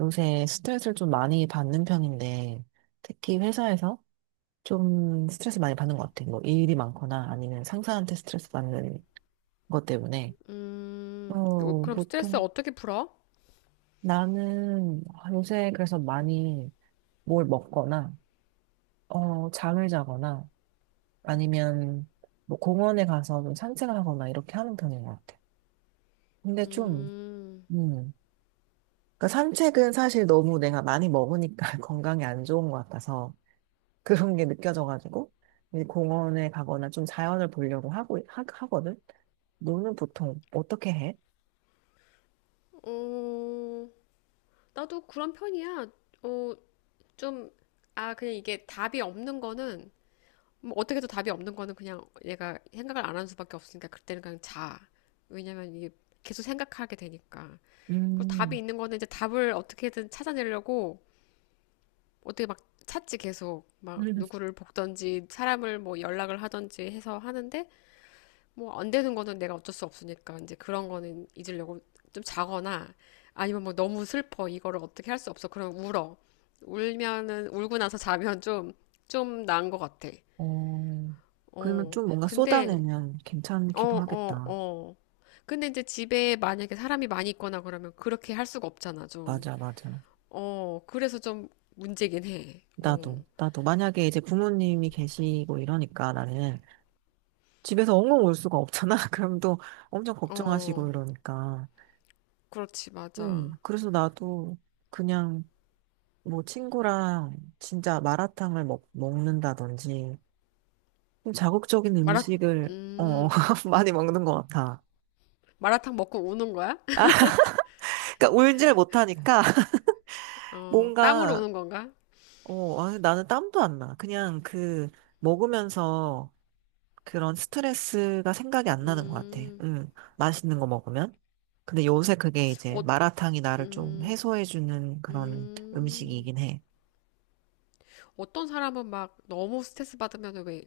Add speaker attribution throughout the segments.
Speaker 1: 요새 스트레스를 좀 많이 받는 편인데, 특히 회사에서 좀 스트레스 많이 받는 것 같아요. 뭐 일이 많거나 아니면 상사한테 스트레스 받는 것 때문에.
Speaker 2: 그럼 스트레스
Speaker 1: 보통
Speaker 2: 어떻게 풀어?
Speaker 1: 나는 요새 그래서 많이 뭘 먹거나, 잠을 자거나 아니면 뭐 공원에 가서 좀 산책을 하거나 이렇게 하는 편인 것 같아요. 근데 좀, 음. 그러니까 산책은 사실 너무 내가 많이 먹으니까 건강에 안 좋은 것 같아서 그런 게 느껴져가지고 이제 공원에 가거나 좀 자연을 보려고 하고 하거든. 너는 보통 어떻게 해?
Speaker 2: 어, 나도 그런 편이야. 어, 좀, 아, 그냥 이게 답이 없는 거는, 뭐 어떻게 해도 답이 없는 거는 그냥 얘가 생각을 안 하는 수밖에 없으니까 그때는 그냥 자. 왜냐면 이게 계속 생각하게 되니까. 그리고 답이
Speaker 1: 음,
Speaker 2: 있는 거는 이제 답을 어떻게든 찾아내려고 어떻게 막 찾지 계속. 막 누구를 볶던지 사람을 뭐 연락을 하던지 해서 하는데 뭐 안 되는 거는 내가 어쩔 수 없으니까 이제 그런 거는 잊으려고 좀 자거나 아니면 뭐 너무 슬퍼 이거를 어떻게 할 수 없어 그럼 울어. 울면은 울고 나서 자면 좀 나은 것 같아.
Speaker 1: 어, 그러면 좀 뭔가
Speaker 2: 근데
Speaker 1: 쏟아내면
Speaker 2: 어,
Speaker 1: 괜찮기도
Speaker 2: 어,
Speaker 1: 하겠다.
Speaker 2: 어. 근데 이제 집에 만약에 사람이 많이 있거나 그러면 그렇게 할 수가 없잖아, 좀.
Speaker 1: 맞아, 맞아.
Speaker 2: 그래서 좀 문제긴
Speaker 1: 나도, 나도. 만약에 이제 부모님이 계시고 이러니까 나는 집에서 엉엉 울 수가 없잖아. 그럼 또 엄청 걱정하시고
Speaker 2: 해어어.
Speaker 1: 이러니까.
Speaker 2: 그렇지, 맞아.
Speaker 1: 그래서 나도 그냥 뭐 친구랑 진짜 마라탕을 먹는다든지 좀 자극적인
Speaker 2: 마라
Speaker 1: 음식을 어,
Speaker 2: 음
Speaker 1: 많이 먹는 것 같아.
Speaker 2: 마라탕 먹고 우는 거야?
Speaker 1: 그러니까 울질 못하니까
Speaker 2: 땀으로
Speaker 1: 뭔가
Speaker 2: 우는 건가?
Speaker 1: 어, 아니, 나는 땀도 안 나. 그냥 그 먹으면서 그런 스트레스가 생각이 안 나는 것 같아.
Speaker 2: 음,
Speaker 1: 맛있는 거 먹으면. 근데 요새 그게 이제
Speaker 2: 어,
Speaker 1: 마라탕이 나를 좀
Speaker 2: 음,
Speaker 1: 해소해주는 그런
Speaker 2: 음.
Speaker 1: 음식이긴 해.
Speaker 2: 어떤 사람은 막 너무 스트레스 받으면 왜,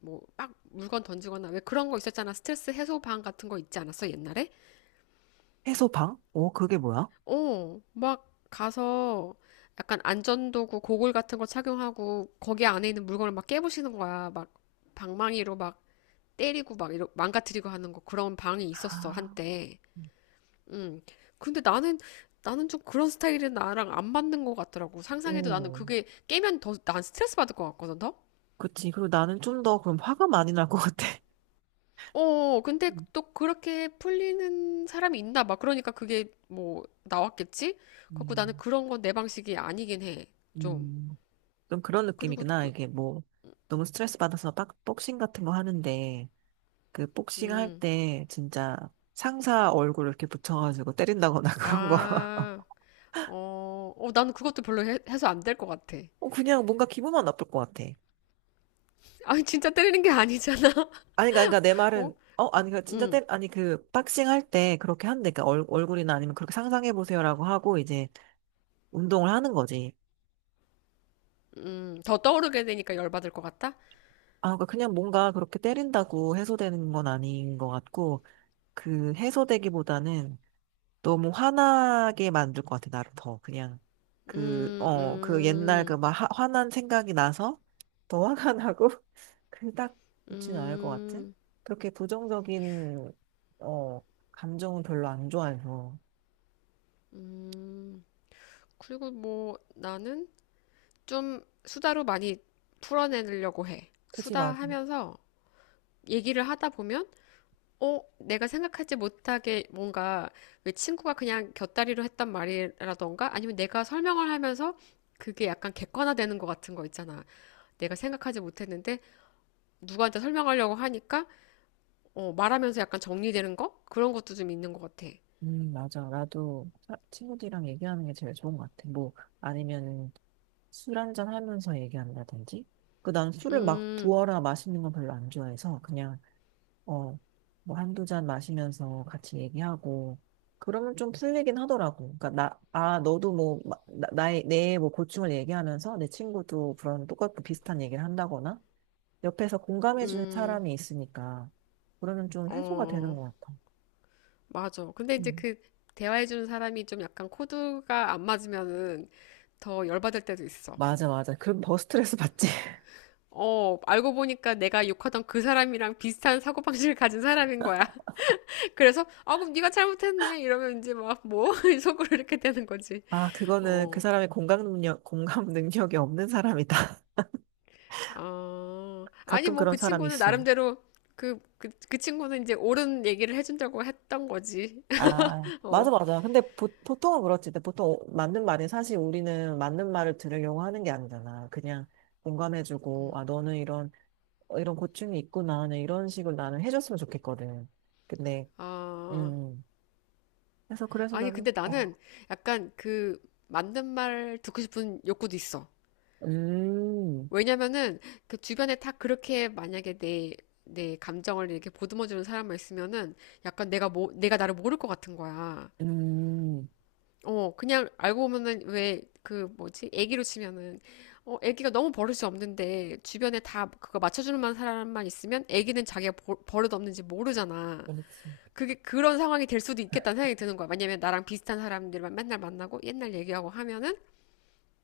Speaker 2: 뭐, 막 물건 던지거나 왜 그런 거 있었잖아. 스트레스 해소방 같은 거 있지 않았어, 옛날에?
Speaker 1: 해소방? 어, 그게 뭐야?
Speaker 2: 막 가서 약간 안전도구, 고글 같은 거 착용하고 거기 안에 있는 물건을 막 깨부시는 거야. 막 방망이로 막 때리고 막 망가뜨리고 하는 거, 그런 방이 있었어,
Speaker 1: 아,
Speaker 2: 한때. 음. 근데 나는 좀 그런 스타일은 나랑 안 맞는 것 같더라고. 상상해도 나는
Speaker 1: 오,
Speaker 2: 그게 깨면 더 난 스트레스 받을 것 같거든, 더.
Speaker 1: 그치. 그리고 나는 좀 더 그럼 화가 많이 날 것 같아.
Speaker 2: 근데
Speaker 1: 음,
Speaker 2: 또 그렇게 풀리는 사람이 있나 봐. 그러니까 그게 뭐 나왔겠지? 그래갖고 나는
Speaker 1: 음.
Speaker 2: 그런 건 내 방식이 아니긴 해. 좀.
Speaker 1: 음. 좀 그런
Speaker 2: 그리고
Speaker 1: 느낌이구나.
Speaker 2: 또,
Speaker 1: 이게 뭐, 너무 스트레스 받아서 빡, 복싱 같은 거 하는데, 그 복싱 할
Speaker 2: 음,
Speaker 1: 때 진짜 상사 얼굴 이렇게 붙여가지고 때린다거나 그런 거.
Speaker 2: 아, 어, 어, 나는 그것도 별로 해서 안 될 것 같아.
Speaker 1: 그냥 뭔가 기분만 나쁠 것 같아.
Speaker 2: 아니, 진짜 때리는 게 아니잖아.
Speaker 1: 아니, 그러니까 내
Speaker 2: 어?
Speaker 1: 말은, 어, 아니, 그 진짜
Speaker 2: 음,
Speaker 1: 때, 아니, 그 복싱 할 때 그렇게 한대. 그러니까 얼굴이나 아니면 그렇게 상상해보세요라고 하고 이제 운동을 하는 거지.
Speaker 2: 더 떠오르게 되니까 열받을 것 같다?
Speaker 1: 아, 그러니까 그냥 뭔가 그렇게 때린다고 해소되는 건 아닌 것 같고, 그 해소되기보다는 너무 화나게 만들 것 같아, 나를 더. 그냥, 그,
Speaker 2: 음,
Speaker 1: 어, 그 옛날 그
Speaker 2: 음.
Speaker 1: 막 화난 생각이 나서 더 화가 나고, 그닥 있는 않을 것 같아.
Speaker 2: 음,
Speaker 1: 그렇게 부정적인, 어, 감정은 별로 안 좋아해서.
Speaker 2: 음. 그리고 뭐 나는 좀 수다로 많이 풀어내려고 해.
Speaker 1: 그치, 맞아.
Speaker 2: 수다하면서 얘기를 하다 보면, 내가 생각하지 못하게 뭔가, 왜 친구가 그냥 곁다리로 했던 말이라던가 아니면 내가 설명을 하면서 그게 약간 객관화되는 것 같은 거 있잖아. 내가 생각하지 못했는데 누구한테 설명하려고 하니까 말하면서 약간 정리되는 거? 그런 것도 좀 있는 것 같아.
Speaker 1: 맞아. 나도 친구들이랑 얘기하는 게 제일 좋은 것 같아. 뭐, 아니면 술 한 잔 하면서 얘기한다든지. 그 난 술을 막 부어라 마시는 건 별로 안 좋아해서 그냥 어, 뭐 한두 잔 마시면서 같이 얘기하고, 그러면 좀 풀리긴 하더라고. 그러니까 나, 아, 너도 뭐, 마- 나, 나의, 내 뭐 고충을 얘기하면서 내 친구도 그런 똑같고 비슷한 얘기를 한다거나, 옆에서 공감해주는
Speaker 2: 음,
Speaker 1: 사람이 있으니까, 그러면 좀 해소가 되는
Speaker 2: 어.
Speaker 1: 것 같아.
Speaker 2: 맞아. 근데 이제
Speaker 1: 음.
Speaker 2: 그 대화해주는 사람이 좀 약간 코드가 안 맞으면은 더 열받을 때도 있어.
Speaker 1: 맞아, 맞아. 그럼 더 스트레스 받지.
Speaker 2: 알고 보니까 내가 욕하던 그 사람이랑 비슷한 사고방식을 가진 사람인 거야. 그래서, 아, 그럼 네가 잘못했네. 이러면 이제 막, 뭐? 속으로 이렇게 되는 거지.
Speaker 1: 아, 그거는 그
Speaker 2: 어,
Speaker 1: 사람의 공감 능력, 공감 능력이 없는 사람이다.
Speaker 2: 아니,
Speaker 1: 가끔
Speaker 2: 뭐,
Speaker 1: 그런
Speaker 2: 그
Speaker 1: 사람이
Speaker 2: 친구는
Speaker 1: 있어.
Speaker 2: 나름대로, 그 친구는 이제 옳은 얘기를 해준다고 했던 거지.
Speaker 1: 아, 맞아,
Speaker 2: 어,
Speaker 1: 맞아. 근데 보, 보통은 그렇지. 근데 보통 오- 맞는 말이 사실 우리는 맞는 말을 들으려고 하는 게 아니잖아. 그냥 공감해주고, 아, 너는 이런, 어, 이런 고충이 있구나. 나는 이런 식으로 나는 해줬으면 좋겠거든. 근데,
Speaker 2: 아,
Speaker 1: 음. 그래서, 그래서
Speaker 2: 아니,
Speaker 1: 나는,
Speaker 2: 근데
Speaker 1: 어,
Speaker 2: 나는 약간 그 맞는 말 듣고 싶은 욕구도 있어.
Speaker 1: 음,
Speaker 2: 왜냐면은 그 주변에 다 그렇게 만약에 내 감정을 이렇게 보듬어주는 사람만 있으면은 약간 내가 뭐, 내가 나를 모를 것 같은 거야.
Speaker 1: 음,
Speaker 2: 그냥 알고 보면은 왜, 그 뭐지? 애기로 치면은, 애기가 너무 버릇이 없는데 주변에 다 그거 맞춰주는 만 사람만 있으면 애기는 자기가 버릇 없는지 모르잖아.
Speaker 1: 그렇지.
Speaker 2: 그게 그런 상황이 될 수도 있겠다는 생각이 드는 거야. 왜냐면 나랑 비슷한 사람들만 맨날 만나고 옛날 얘기하고 하면은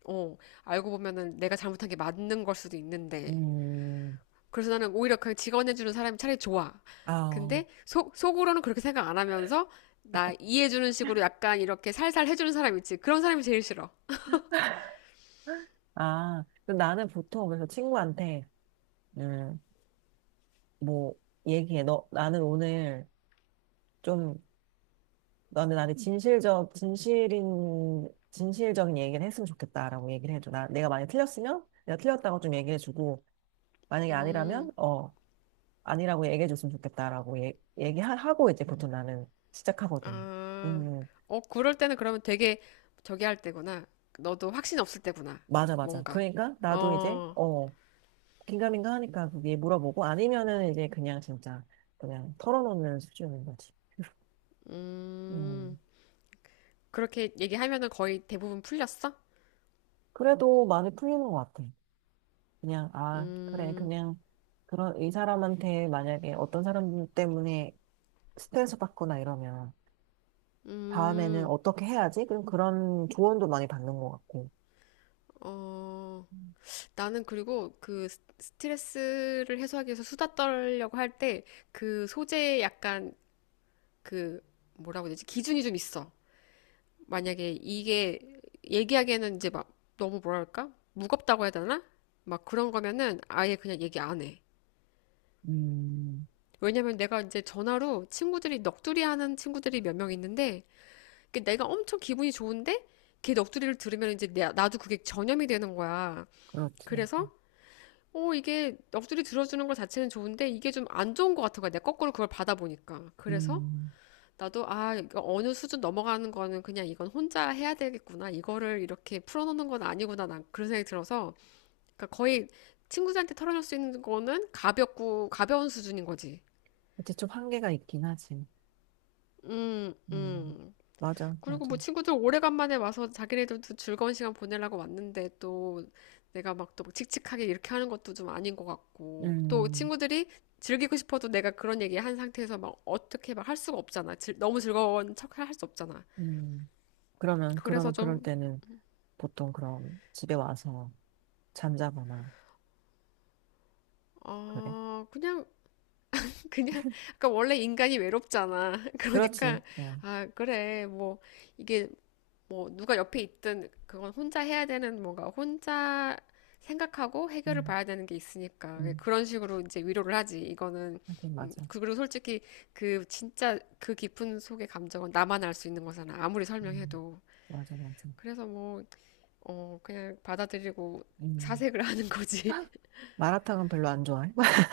Speaker 2: 어, 알고 보면은 내가 잘못한 게 맞는 걸 수도 있는데.
Speaker 1: 음,
Speaker 2: 그래서 나는 오히려 그 직원해주는 사람이 차라리 좋아.
Speaker 1: 아,
Speaker 2: 근데 속으로는 그렇게 생각 안 하면서 나 이해해주는 식으로 약간 이렇게 살살 해주는 사람 있지. 그런 사람이 제일 싫어.
Speaker 1: 아. 그럼 나는 보통 그래서 친구한테, 음, 뭐, 얘기해. 너, 나는 오늘 좀 너는 나한테 진실적, 진실인, 진실적인 얘기를 했으면 좋겠다라고 얘기를 해줘. 나, 내가 만약에 틀렸으면 내가 틀렸다고 좀 얘기해주고, 만약에 아니라면, 아니라고 얘기해줬으면 좋겠다라고 얘기하고 이제 보통 나는 시작하거든.
Speaker 2: 아,
Speaker 1: 음, 음.
Speaker 2: 그럴 때는 그러면 되게 저기 할 때구나. 너도 확신 없을 때구나.
Speaker 1: 맞아, 맞아.
Speaker 2: 뭔가.
Speaker 1: 그러니까 나도 이제,
Speaker 2: 어,
Speaker 1: 어, 긴가민가 하니까 그게 물어보고, 아니면은 이제 그냥 진짜, 그냥 털어놓는 수준인 거지.
Speaker 2: 음,
Speaker 1: 음,
Speaker 2: 그렇게 얘기하면은 거의 대부분 풀렸어?
Speaker 1: 그래도 많이 풀리는 것 같아. 그냥, 아, 그래,
Speaker 2: 음,
Speaker 1: 그냥, 그런, 이 사람한테 만약에 어떤 사람 때문에 스트레스 받거나 이러면, 다음에는
Speaker 2: 음,
Speaker 1: 어떻게 해야지? 그럼 그런 조언도 많이 받는 것 같고.
Speaker 2: 어. 나는 그리고 그 스트레스를 해소하기 위해서 수다 떨려고 할 때 그 소재에 약간, 그, 뭐라고 해야 되지? 기준이 좀 있어. 만약에 이게 얘기하기에는 이제 막 너무 뭐랄까? 무겁다고 해야 되나? 막 그런 거면은 아예 그냥 얘기 안 해.
Speaker 1: 음,
Speaker 2: 왜냐면 내가 이제 전화로 친구들이 넋두리 하는 친구들이 몇 명 있는데 그, 내가 엄청 기분이 좋은데 걔 넋두리를 들으면 이제 나도 그게 전염이 되는 거야.
Speaker 1: 그렇지.
Speaker 2: 그래서 오, 이게 넋두리 들어주는 것 자체는 좋은데 이게 좀 안 좋은 것 같은 거야. 내가 거꾸로 그걸 받아보니까. 그래서
Speaker 1: 음.
Speaker 2: 나도, 아, 이거 어느 수준 넘어가는 거는 그냥 이건 혼자 해야 되겠구나, 이거를 이렇게 풀어놓는 건 아니구나, 난 그런 생각이 들어서. 그러니까 거의 친구들한테 털어놓을 수 있는 거는 가볍고 가벼운 수준인 거지.
Speaker 1: 그치, 좀 한계가 있긴 하지.
Speaker 2: 음,
Speaker 1: 음.
Speaker 2: 음.
Speaker 1: 맞아,
Speaker 2: 그리고
Speaker 1: 맞아.
Speaker 2: 뭐 친구들 오래간만에 와서 자기네들도 즐거운 시간 보내려고 왔는데 또 내가 막 또 칙칙하게 이렇게 하는 것도 좀 아닌 것 같고, 또
Speaker 1: 음,
Speaker 2: 친구들이 즐기고 싶어도 내가 그런 얘기 한 상태에서 막 어떻게 막 할 수가 없잖아. 너무 즐거운 척할 수 없잖아.
Speaker 1: 음. 그러면,
Speaker 2: 그래서
Speaker 1: 그러면 그럴
Speaker 2: 좀,
Speaker 1: 때는 보통 그럼 집에 와서 잠자거나, 그래.
Speaker 2: 그냥, 그냥, 그까 원래 인간이 외롭잖아. 그러니까,
Speaker 1: 그렇지. 어.
Speaker 2: 아, 그래, 뭐, 이게, 뭐 누가 옆에 있든 그건 혼자 해야 되는, 뭔가 혼자 생각하고 해결을
Speaker 1: 음,
Speaker 2: 봐야 되는 게 있으니까
Speaker 1: 음.
Speaker 2: 그런 식으로 이제 위로를 하지. 이거는,
Speaker 1: 하긴, 맞아.
Speaker 2: 그, 그리고 솔직히 그 진짜 그 깊은 속의 감정은 나만 알 수 있는 거잖아, 아무리
Speaker 1: 음.
Speaker 2: 설명해도.
Speaker 1: 맞아, 맞아.
Speaker 2: 그래서 뭐 그냥 받아들이고
Speaker 1: 음,
Speaker 2: 사색을 하는 거지.
Speaker 1: 마라탕은 별로 안 좋아해?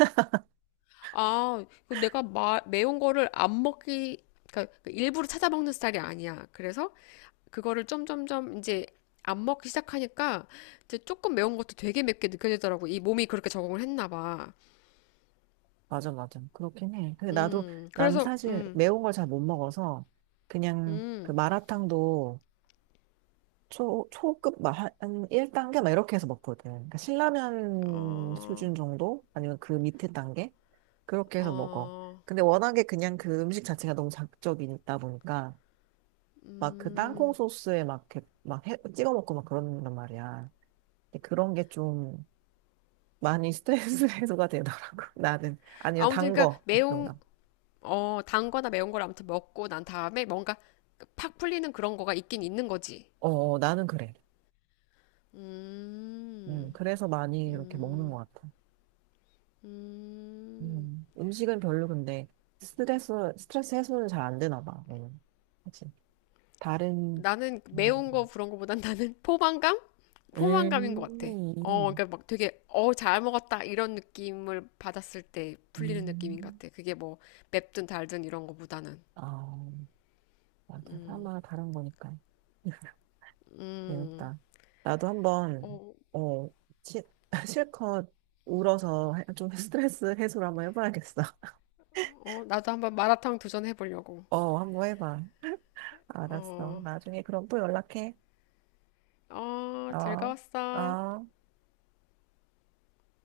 Speaker 2: 아, 이거 내가 매운 거를 안 먹기, 그러니까 일부러 찾아 먹는 스타일이 아니야. 그래서 그거를 점점점 이제 안 먹기 시작하니까 이제 조금 매운 것도 되게 맵게 느껴지더라고. 이 몸이 그렇게 적응을 했나 봐.
Speaker 1: 맞아, 맞아. 그렇긴 해. 근데 나도, 난
Speaker 2: 그래서,
Speaker 1: 사실 매운 걸 잘 못 먹어서, 그냥 그
Speaker 2: 음,
Speaker 1: 마라탕도 초, 초급, 마- 한 1단계? 막 이렇게 해서 먹거든. 그러니까 신라면
Speaker 2: 어,
Speaker 1: 수준 정도? 아니면 그 밑에 단계? 그렇게 해서 먹어.
Speaker 2: 어,
Speaker 1: 근데 워낙에 그냥 그 음식 자체가 너무 자극적이다 보니까, 막 그 땅콩
Speaker 2: 음.
Speaker 1: 소스에 막, 이렇게 막 찍어 먹고 막 그런단 말이야. 근데 그런 게좀 많이 스트레스 해소가 되더라고. 나는. 아니요,
Speaker 2: 아무튼,
Speaker 1: 단
Speaker 2: 그러니까
Speaker 1: 거. 뭔가.
Speaker 2: 단 거나 매운 걸 아무튼 먹고 난 다음에 뭔가 팍 풀리는 그런 거가 있긴 있는 거지.
Speaker 1: 어, 어, 나는 그래.
Speaker 2: 음,
Speaker 1: 그래서 많이 이렇게 먹는 것 같아.
Speaker 2: 음.
Speaker 1: 음식은 별로 근데 스트레스, 스트레스 해소는 잘 안 되나 봐. 그치. 다른,
Speaker 2: 나는 매운 거
Speaker 1: 음,
Speaker 2: 그런 거보단 나는 포만감? 포만감인 것 같아.
Speaker 1: 음,
Speaker 2: 그러니까 막 되게, 잘 먹었다 이런 느낌을 받았을 때 풀리는 느낌인 것
Speaker 1: 음.
Speaker 2: 같아. 그게 뭐 맵든 달든 이런 거보다는.
Speaker 1: 아, 맞아. 사마 다른 거니까.
Speaker 2: 음,
Speaker 1: 재밌다. 나도 한번,
Speaker 2: 어,
Speaker 1: 어, 치, 실컷 울어서 좀 스트레스 해소를 한번 해봐야겠어.
Speaker 2: 어, 나도 한번 마라탕 도전해 보려고.
Speaker 1: 어, 한번 해봐. 알았어.
Speaker 2: 어,
Speaker 1: 나중에 그럼 또 연락해.
Speaker 2: 어,
Speaker 1: 어,
Speaker 2: 즐거웠어.
Speaker 1: 어.